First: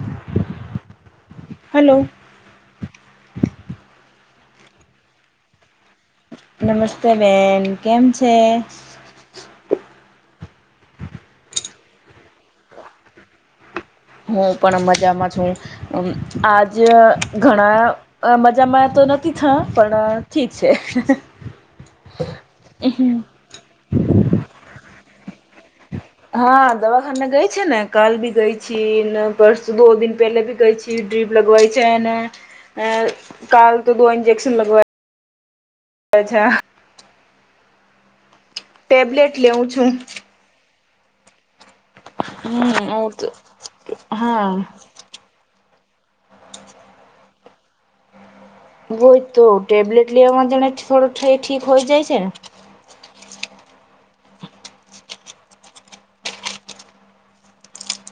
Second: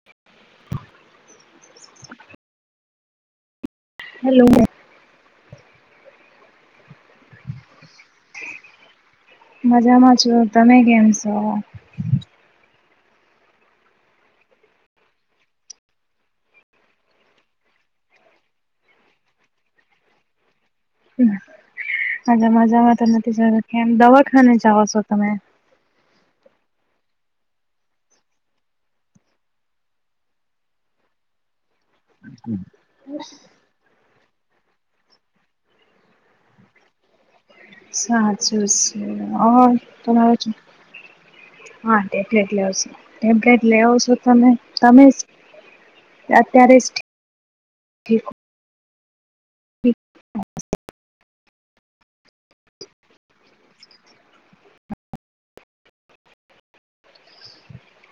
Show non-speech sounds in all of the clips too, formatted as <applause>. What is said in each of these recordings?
<inaudible> Hello <inaudible> hello નમસ્તે બેન કેમ છે? મજામાં છો તમે કેમ છો? હું પણ મજામાં છું આજે ઘણા મજામાં તો નથી પણ ઠીક છે. હજા મજામાં તો હમ નથી સારું કેમ દવાખાને જાઓ છો તમે હા દવાખાને ગઈને કાલ ભી ગઈ છે ને પરસુ દોની પહેલે ભી ગઈ છે. ડ્રીપ લગવાઈ છે ને અ કાલ તો દો ન્જેક્શન લગવા અચ્છા. ટેબ્લેટ લેવું છું <inaudible> હા ટેબલેટ લો છો હમ ટેબલેટ લેવ છો તમે હા તમે અત્યારે જ હોય તો ટેબ્લેટ લેવામાં જણે થોડો એ ઠીક હોય જાય છે ને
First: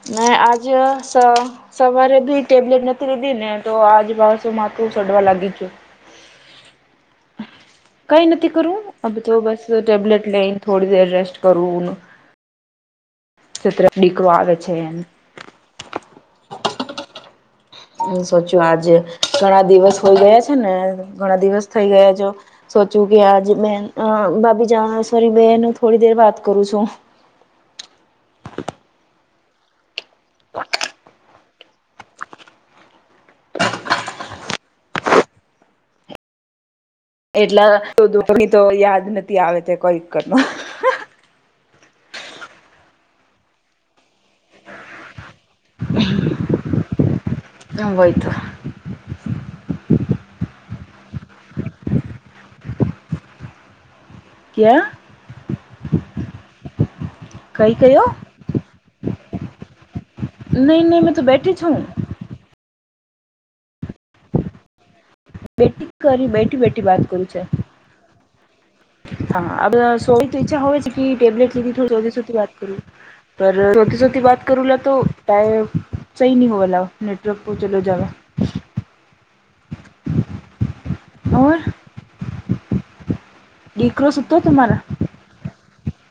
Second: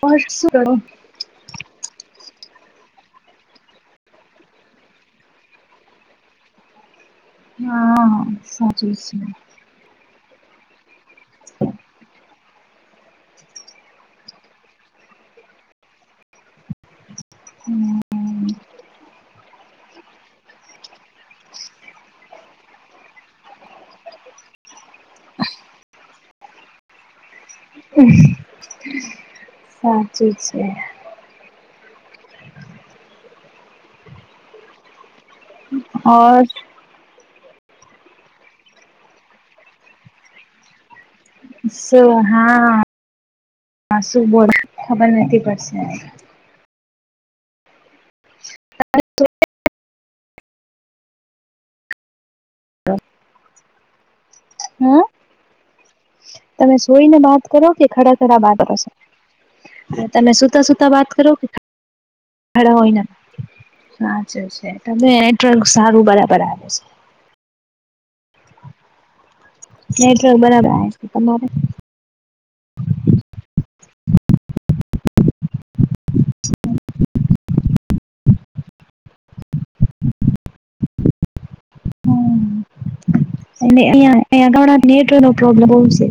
ઓર ને શું આજ કરો? સ સવારેબી ટેબલેટ નથી લીધી ને તો આજ પાછુ માથું ચઢવા લાગી ગયું છે હા કઈ નથી કરું સાચું અ છે તો બસ ટેબલેટ લેઈન થોડી વાર રેસ્ટ કરો <inaudible> <inaudible> આવે છે એમ હમ. હ સોચ્યું આજે ઘણા દિવસ હોય ગયા છે ને ઘણા દિવસ થઈ ગયા છો. સોચું કે આજ બે <unintelligible> જ સોરી બેન થોડી દેર વાત કરું છું. સાચી છે <unintelligible> એટલા <unintelligible> તો યાદ નથી આવે તે કોઈ વટ હા શું બોલ ખબર નથી પડશે <unintelligible> <inaudible> હ ક્યાં તમે સોઈને બાત કરો કઈ કે કયો ખડા ખડા બાત કરશો હા તમે સુતા નહી સુતા નહી વાત મેં તો કરો કે બેઠી છું. હોય સાચ છે તને <unintelligible> બેઠી સારું કરી બરાબર આવે છે <unintelligible> ઈચ્છા છે નેટવર્ક બરાબર હો છે આવે તમારે ટેબલેટ લીધી થો સોતી સોતી વાત કરું પર સોતી સોતી વાત કરું લા તો ટાયર સહી નહી <unintelligible> લાવ નેટવર્ક તો ચાલ્યો હવે અને અં સુતો અયા ગણા તમારા નેટવર્ નો પ્રોબ્લેમ બવુ છે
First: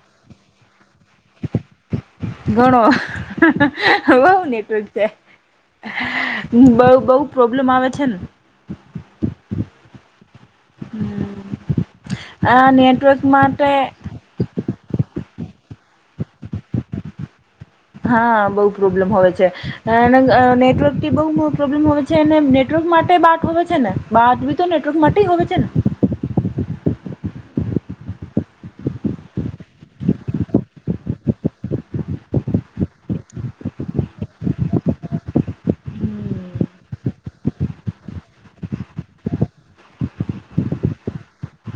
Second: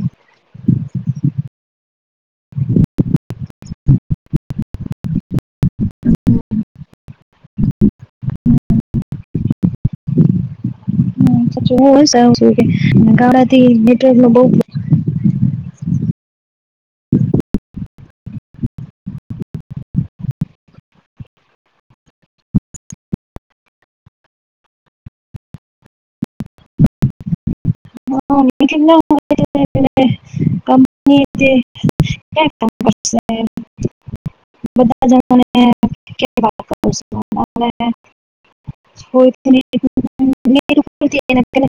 ઘણો નેટવર્ક છે બ બઉ પ્રોબ્લેમ આવે છેને હમ માટે <unintelligible> નેટવર્કમાં બહુ હા બઉ પ્રોબ્લેમ હોય છે અને નેટવર્કથી બહુ પ્રોબ્લેમ હોય છે છે ને નેટવર્ક માટે બાટ હોય છે ને બાદ બી તો નેટવર્ક માટે હોય છે ને <inaudible> ની <unintelligible> <inaudible> બધા જણને <unintelligible> <unintelligible>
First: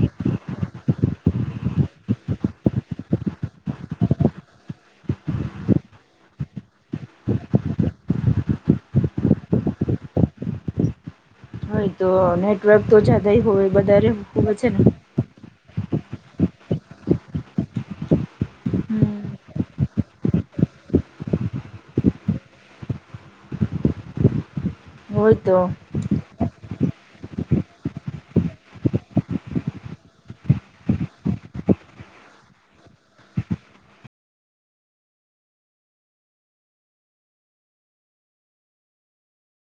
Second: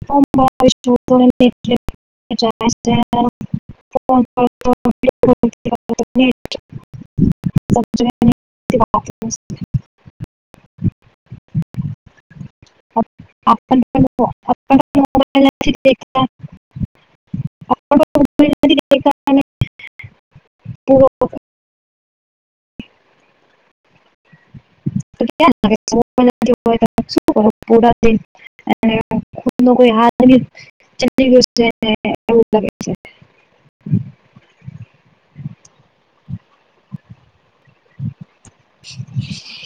<unintelligible> <unintelligible> <unintelligible> હય તો નેટવર્ક તો જદાય આપ- હોય આપણ પણ વધારે મો- છે ને <unintelligible> હમ <unintelligible> હોય તો <unintelligible> <unintelligible> <inaudible>